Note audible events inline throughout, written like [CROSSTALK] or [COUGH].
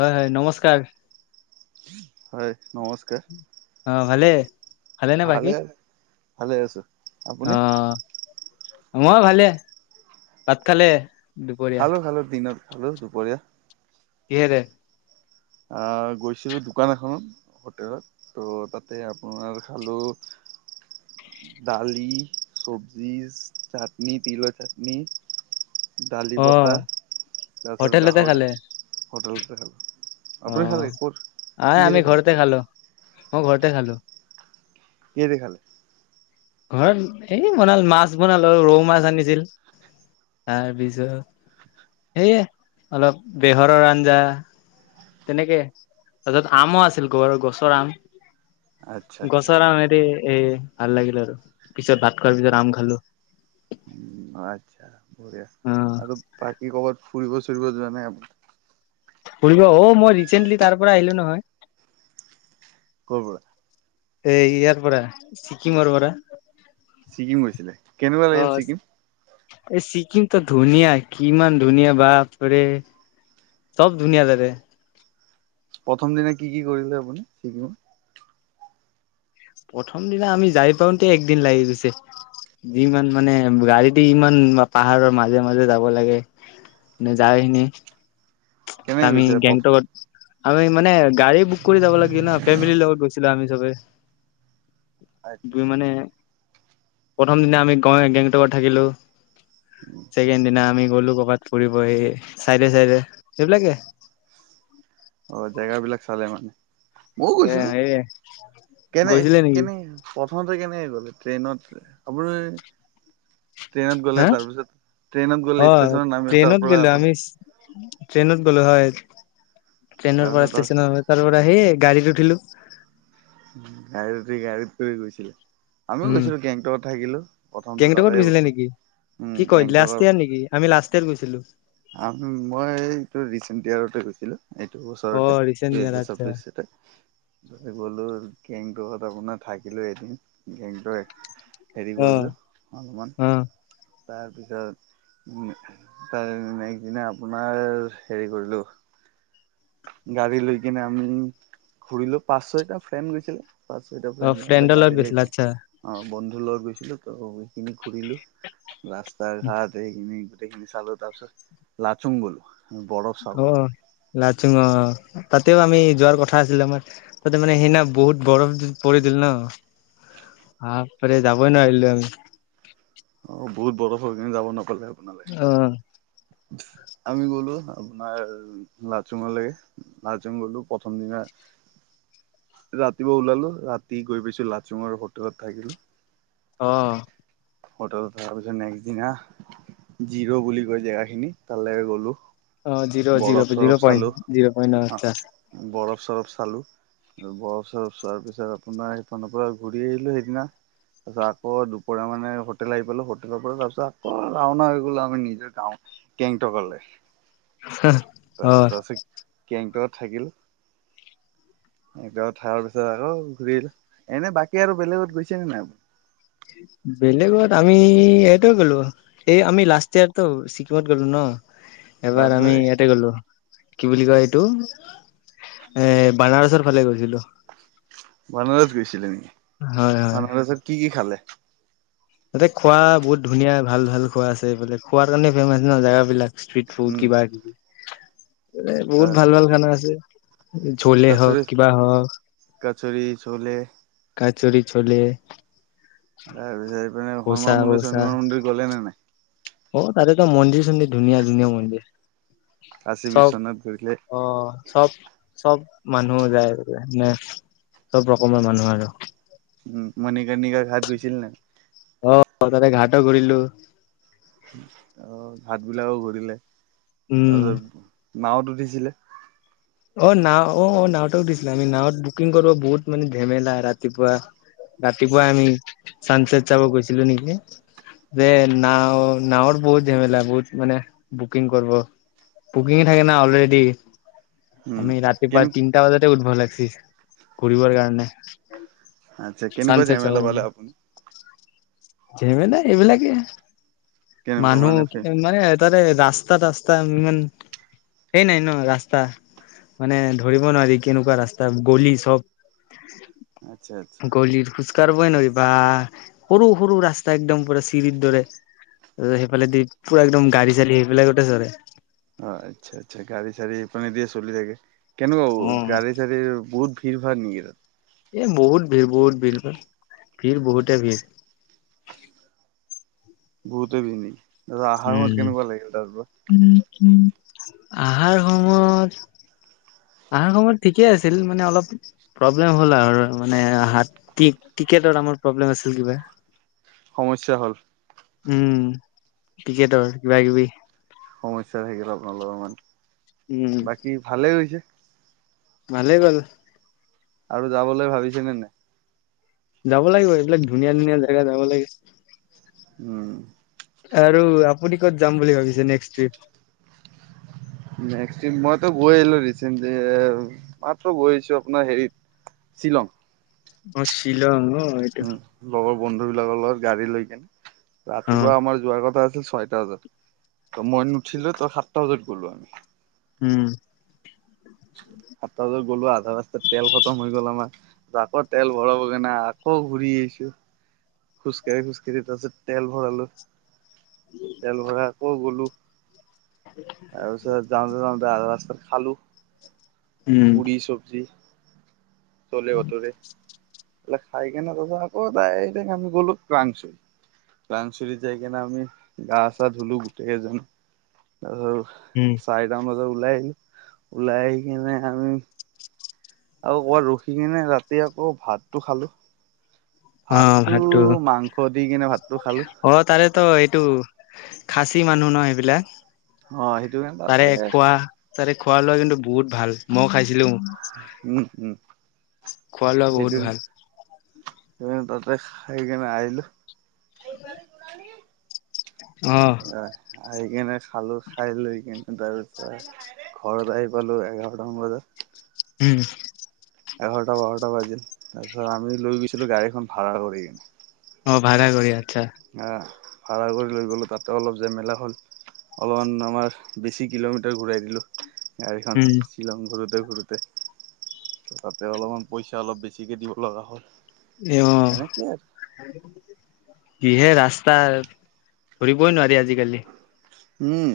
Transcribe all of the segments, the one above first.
হয় হয়, নমস্ কাৰ। হয়। নমস্কাৰ। ভালেই। ভালে, ভালেই আছো, অ আপুনি? মই ভালে, ভাত খালে? দুপৰীয়া খালো খালো দিনত খালোঁ দুপৰীয়া। কিহেৰে? অ', গৈছিলো দোকান এখনত, হোটেলত, ত' তাতে আপোনাৰ খালো, দালি, চব্জি, চাটনি, তিলৰ চাটনি দালি অ বটা, তাৰপিছত হোটেলতে গাহৰি, খালে হোটেলতে খালোঁ। অ', আ-আমি ঘৰতে খালো। মই ঘৰতে খালো। কিহেৰে খালে? ঘৰত, এই বনাল, মাছ বনালো, ৰৌ মাছ আনিছিল, তাৰপিছত, এইয়ে অলপ বেহৰৰ আঞ্জা। তেনেকে, তাৰপিছত আমো আছিল, ঘৰৰ গছৰ আম। আচ্ছা আচ্ছা গছৰ আম, হেৰি এই ভাল লাগিল আৰু। পিছত ভাত খোৱাৰ পিছত আম খালো। বঢিয়া, অ আৰু বাকী কৰ'বাত ফুৰিব চুৰি ৰিব যোৱা নাই আপুনি? ফুৰিব, অ', মই ৰিচেন্টলি তাৰ পৰা আহিলো নহয়। ক'ৰ পৰা? এই ইয়াৰ পৰা, ছিকিমৰ পৰা। ছিকিম গৈছিলে? কেনেকুৱা অ লাগিলে ছিকিম? এই চিকিমটো ধুনীয়াই, কিমান ধুনীয়া, বাপৰে, চব ধুনীয়া তাতে। প্ৰথম দিনে কি কি কৰিলে আপুনি শিকিব প্ৰথম দিনা আমি যাই পাওতে একদিন লাগি গৈছে যিমান মানে গাড়ীতে ইমান পাহাৰৰ মাজে মাজে যাব লাগে নে যায়খিনি কেনেকে আমি গৈছে প্ৰথ গেংটকত আমি মানে গাড়ী বুক কৰি যাব লাগিল ন ফেমিলিৰ লগত গৈছিলো আমি চবে আচ্ছা আচ্ছা মানে প্ৰথম দিনা আমি গৈ গেংটকত থাকিলো ছেকেণ্ড দিনা আমি গ'লো কবাত ফুৰিবহি চাই দে চাইদে সেইবিলাকে অ জেগ বিলাক চালে মানে ময়ও গৈছিলো এ কেনে গৈছিলে নেকি কেনেকে প্ৰথমতে কেনেকে গ'ল ট্ৰেইনত ট্ৰেইনত গ'লে হা তাৰপিছত ট্ৰেইনত গ'লে অ ষ্টেচনত নামিলে তাৰ ট্ৰেইনত পৰা গলেো আমি ট্ৰেইনত গলো হয় ট্ৰেইনৰ পৰা তাৰপিছত ষ্টেচন তাৰ পৰা আহিয়েই গা়ড়ীটো উঠিলো গাড়ীত উঠি গাড়ীত শুই গৈছিলো আমিও উম গৈছিলো গেংটকত থাকিলো প্ৰথমতে গেংটকত তাতে গৈছিলে ওচৰত নেকি উম কি কয় গেংটক লাষ্ট ইয়াৰ নেকি আমি লাষ্ট ইয়াৰ গৈছিলো মই এইটো ৰিচেণ্ট ইয়াৰতে গৈছিলো এইটো অ বছৰতে ৰিচেণ্ট ইয়াৰ দুহেজাৰ আচ্ছা চৌব্বিশতে গলো গেংটকত আপোনাৰ থাকিলো এদিন গেংটোৰ হেৰি অ কৰিলোঁ অলপমান অ তাৰপিছত নেষ্ট দিনা আপোনাৰ হেৰি কৰিলো গাড়ী লৈ কিনে আমি ঘূৰিলো পাঁচ ছয়টা গৈছিলে পচো অ ফ্ৰেণ্ডৰ লগত গাড়ী গৈছিলা লকি আচ্ছা অ বন্ধু ল গৈছিলো ত সেইখিনি ঘূৰিলো ৰাস্তা ঘাট এইখিনি খিনি চালো তাৰ পিছত লাচুং গলো বৰফ অ চাবলৈ লাচিং তাতেও আমি যোৱাৰ কথা আছিলো আমাৰ তাতে মানে সেইদিনা বহুত বৰফ পৰিল ন আ পৰে যাবই নোৱাৰিলো আমি অ বহুত বৰফ হৈ কেনে যাব নোপোৱা কলে অ আপোনালৈ আমি গলো আপোনাৰ লাচুঙলৈকে লাচুং গলো প্ৰথম দিনা ৰাতিপুৱা ওলালো ৰাতি গৈ পাইছো লাচুঙৰ হোটেলত থাকিলো অ হোটেল তাৰ পিছত নেক্স দিনা জিৰ' বুলি কয় জেগা খিনি তালৈ গলো অ জিৰ জ বৰফ জিৰ চৰফ চালো পইট জিৰ পইণ্ট আহ আছা বৰফ চৰফ চালো বৰফ চৰফ চোৱাৰ পিছত আপোনাৰ সেইপিনৰ পৰা ঘূৰি আহিলো সেইদিনা তাৰ পিছত আকৌ দুপৰীয়া মানে হোটেল আহি পেলো হোটেলৰ পৰা তাৰ পিছত আকৌ ৰাওনা হৈ গলো আমি নিজৰ গাঁও গেংটকলৈ সেহ, অহ গেংটক থাকিল। গেংটক থকাৰ পিছত আকৌ ঘূৰিল এনে বাকী আৰু বেলেগত গৈছেনে নাই। বেলেগত আমি এইটো গ'লো। এই আমি লাষ্ট ইয়াৰতো ছিকিম ত গলো ন। এবাৰ তাৰপিছত আমি ইয়াতে গলো। কি বুলি কয়,, এইটো এ বানাৰচ ৰ ফালে গৈছিলো। বানাৰস গৈছিলে নেকি হয় হয় বানাৰসত কি কি খালে। তাতে খোৱা বহুত ধুনীয়া ভাল ভাল খোৱা আছে। এইফালে খোৱাৰ কাৰণে ফেমাচ ন জেগাবলাক। ষ্ট্ৰ্ৰীট ফ্ৰুড উম কিবা কিবি। এ বহুত তাৰ ভাল ভাল খানা আছে। ঝলে হওঁক কচৰি কিবা হওঁক। কচৰি চলে কছুৰি চ্চোলে। তাৰ পিছত এইপিনে হনুমান মন্দিৰ কচা হনুমান মন্দিৰ গলে নে নাই। অ, তাতে ত মন্দিৰ চ ধুনীয়া ধুনীয়া মন্দিৰ। কাশী চব, বিশ্বনাথ গৈছিলে অহ, চব চব, মানুহ যায় মানে। চব ৰকমৰ মানুহ আৰু উম মণিকণিকা ঘাত গৈছিল নাই। অ, তাতে ঘাট অ ঘূৰিলো। অহ। ভাত বিলাকও ঘৰিলে। উম, আৰু নাওতো উঠিছিলে। অহ, নাওঁ অহ, অহ নাওঁত অ উঠিছিলো। আমি নাৱত বুকিং কৰিব বহুত মানে ঝেমেলা। ৰাতিপুৱা, ৰাতিপুৱা আমি চানচট চাব গৈছিলো নেকি। যে নাওঁৱত বহুত ঝেমেলা বহুত মানে বুকিং কৰিব বুকিং থাকে না অলৰেডি। উম আমি ৰাতিপুৱা কেনে তিনিটা বজাতেই উঠিব লাগে। কৰিবৰ কাৰণে। আচ্ছা, কেনেকুৱা চানচেট চাবৰ ঝামেলা পালে কাৰণে আপুনি। ঝেমেলা এইবিলাকেই। কেনেকুৱা মানুহ মানে ফে থাকে মানে। তাৰে ৰাস্তা তাছটা তাত ইমান সেই নাই ন ৰাস্তা মানে ধৰিব নোৱাৰি কেনেকুৱা ৰাস্তা গলি চব। আচ্ছা আচ্ছা গলীত খোজকাঢ়ি কবই নোৱাৰিব বাহ। সৰু, সৰু ৰাস্তা এক্দম পুৰা চিৰিৰ দৰে। সেইফালে দি পুৰা একদম গাড়ী -চাৰি সেইবিলাকতে ধৰে। অহ আচ্ছা, আচ্ছা গাড়ী চাৰি সেইফালেদি এ চলি থাকে। কেনেকুৱা হব। গাড়ী -চাড়ী বহুত ভিৰ, ভাৰ নেকি তাত। এই বহুত ভিৰ। বহুত ভিৰ ভিৰ বহুতে ভিৰ। বহুতেই ভিৰ নেকি। তাৰপিছত আহাৰ সময়ত কেনেকুৱা লাগিল উম, তাৰ পৰা উমম। আহাৰ সময়ত। আহাৰ সময়ত ঠিকেই আছিল মানে অলপ প্ৰব্লেম হ'ল আৰু মানে টিকেটত আমাৰ প্ৰব্লেম আছিল কিবা। সমস্যা হ'ল। উম, টিকেটৰ কিবা কিবি। সমস্যা থাকিল আপোনালোকৰ মান। উম বাকী ভালেই হৈছে। ভালে গ'ল। আৰু যাবলৈ ভাবিছে নে - নে। যাব লাগিব এইবিলাক ধুনীয়া - ধুনীয়া জেগা যাব লাগে। উম, আৰু আপুনি ক'ত যাম বুলি ভাবিছে নেক্স ট্ৰিপ। নেক্সট ট্ৰিপ মইতো গৈ আহিলো ৰিচেণ্টলি মাত্ৰ গৈ আহিছো আপোনাৰ হেৰিত শ্বিলং। অহ ' শ্বিলং। এইটো উম, লগৰ বন্ধু বিলাকৰ লগত গাড়ী লৈ কেনে। অ ৰাতিপুৱা আমাৰ যোৱাৰ কথা আছে। ছয়টা বাজাৰ ত মই নুঠিলো তই সাতটা বজাত গ'লো আমি। উম। সাতটা বজাত গ'লো আধা ৰাস্তাত তেল খতম হৈ গ'ল আমাৰ আকৌ তেল ভৰাবগে না আকৌ ঘূৰি আহিছো। খোজকাঢ়ি - খোজকাঢ়ি তাৰাছত। তেল ভৰালো। তেল ভৰাই আকৌ গলো। আৰু পিছ যাওতে - যাওতে আধা ৰাস্তাৰ খালো। উম পুৰি চবজ্জি। চলে বতুৰে। খাই কেনে তাৰ আকৌ তাই আমি গলো কাংচুৰী কংচৰিত যাই কেনে আমি গা চা ধুলো গোটেইকেইজন। অহ উম ' চাৰিটামান বজাত ওলাই আহি - ওলাই আহি কিনে আৰু আৰু ক'বাত ৰখি কিনে তাত এতিয়া আকৌ ভাতটো খালো। অহ ' ভাতটো মাংস দি কিনে ভাতটো খালো অহ ' তাৰে তো এইটো খাচী মানুহ ন সেইবিলাক। অহ 'সেইটো তাৰে খোৱা কাৰনে তাৰে তাতে খোৱা লোৱা কিন্তু বহুত ভাল মই খাইছিলো। উম - উম। খোৱা লোৱা বহুত ভাল। স তাতে আহ কিনে আহিলো। আহ পতে গ নান অ আ স কেনে খালোঁ খাই লৈ কিনে তাৰপিছত ঘৰত আহি পালোঁ এঘাৰটামান বজাত। উম। এঘাৰটা বাৰটা বাজিল তাৰপাছত আমি লৈ গৈছিলো গাড়ীখন ভাড়া কৰি কিনে। অঁ ভড়া কৰি য়াত। অ। ভাড়া কৰি লৈ গ'লোঁ তাতে অলপ জেমেলা হ'ল অলপমান আমাৰ বেছি কিলোমিটাৰ ঘূৰাই দিলোঁহেঁতেন। গাড়ীখন উম শ্বিলং ঘৰুত ঘূৰোতে ঘূৰোতে তাতে অলপমান পইচা অলপ বেছিকে দিব লগা হল। এই আহ। সেনেকে আৰু কিহে ৰাস্তা ধৰিবই নোৱাৰি আজিকালি। উম।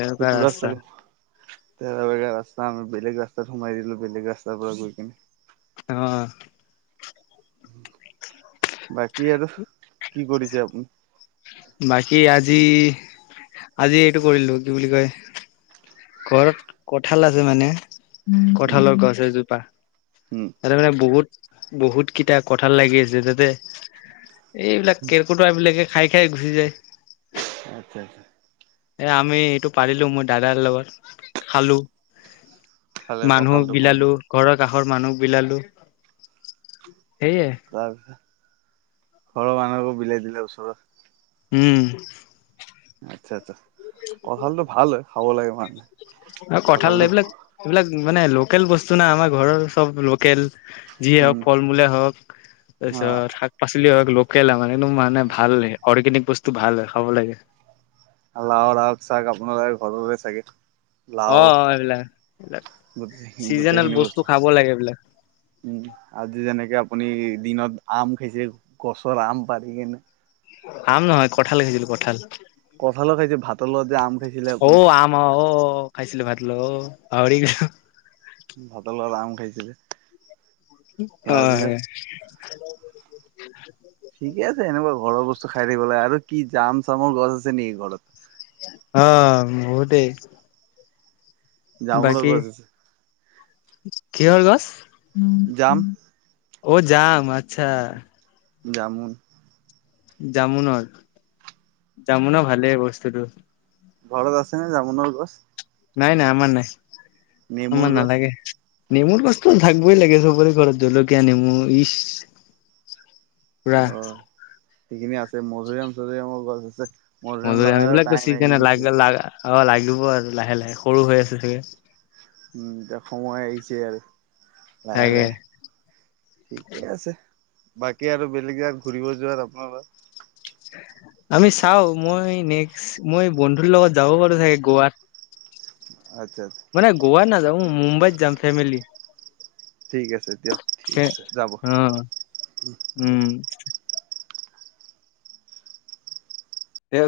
এনেকুৱা ৰাস্তা। তে বেগ ৰাস্তা আমি বেলেগ ৰাস্তাত সোমাই দিলো বেলেগ ৰাস্তাৰ পৰা গৈ কিনে। অ। বাকী আৰু কি কৰিছে আপুনি? বাকী আজি আজি এইটো কৰিলো কি বুলি কয় ঘৰত কঠাল আছে মানে। উম কঠালৰ গছ এজোপা উম ততে মানে বহুত বহুত কেইটা কঠাল লাগি আছে তাতে। এইবিলাক কেৰকুটোৱা বিলাকে খাই খাই গুচি যায়। আচ্ছা আচ্ছা। এ আমি এইটো পাৰিলো মোৰ দাদাৰ লগত খালো। খালে মানুহ কঁঠালটো বিলালো ভাঙি ঘৰৰ কাষৰ মানুহ বিলালো। সেয়ে ত [UNINTELLIGIBLE] ঘৰ মানহক বিলাই দিলে ওচৰত। উম। আচ্ছা আছা। কঁঠালতটো ভাল হয়। খাব লাগে মানহে। অ কঁঠাল এইবিলাক এইবিলাক মানে লোকেল বস্তু না আমাৰ ঘৰৰ চব লোকেল। যিয়ে হওক উম ফল মূলে হওক অ তাৰপিছত শাক পাচলিয় হওক লগ কেলা মানে ভাল অৰ্গেনিক বস্তু। টো ভাল হয় খাব লাগে। লাওৰ আগ চাক আপোনালোকৰ ঘৰৰে চাগে। অ লাও, অ এইবিলাক এইবিলাক গো চিজনেল গোটেইখিনি বস্তু, খাব লাগে এইবিলাক উম আজি যেনেকে আপুনি দিনত আম খাইছে গছৰ আম পাৰি কেনে। আম নহয় কঁঠাল খিছিলো কঁঠাল। কঁঠালৰ খাইছে ভাতৰ লগ যে আম খাইছিলে আপ অ আম অ অ খাইছিলো ভাতৰ লগত উ পাহৰি গৈ গৈছিলো। হয়। [INAUDIBLE] ঠিকে আছে এনেুৱা ঘৰৰ বস্তু খাই থাকিব লাগ আৰু কি জাম চামৰ গছ আছে নেকি ঘৰত? অ বহুতেই। জামৰ বাকী গছছে কিহৰ গছ? জাম। অ যাম আচ্ছা। যাম যামু ন যামু ন ভালে বস্তুটো। ঘৰত আছে ন জামুনৰৰ গছ? নাই নাই আমাৰ নাই। নেমুৰ আমাৰ গছ নালাগে। নেমুৰ গছটো থাকবই লাগে চবৰে ঘৰত জলকীয়া নেমু ইচ। পুৰা অঁ। সিখিনি আছে মধুৰিআম চধুৰিআমৰ গছ আছে। মধুৰিআম মধুৰি আম লগাৰ এইবিলাকো টাইম আহি চিজনে গৈছে লাগ অ এতিয়া লাগিব। হব আৰু লাহে লাহে সৰু হৈ আছে চাগে। উম এ সময় আহিছে আৰু। লাহে তাকে লাহে ঠিকে আছে বাকী আৰু বেলেগ জ ফুৰিব যোৱাত আপোনা আমি চাও মই নেক্স মই বন্ধুৰ লগত যাব পাৰো চাগে গোৱাত। আচ্ছা আচ্ছা মানে গোৱা নাযাওঁ। মুম্বাইত যাম ফেমিলী। ঠিক আছে। দিয়ক ঠিক সে আছে যাব অ' দিয়ক। উম্। তে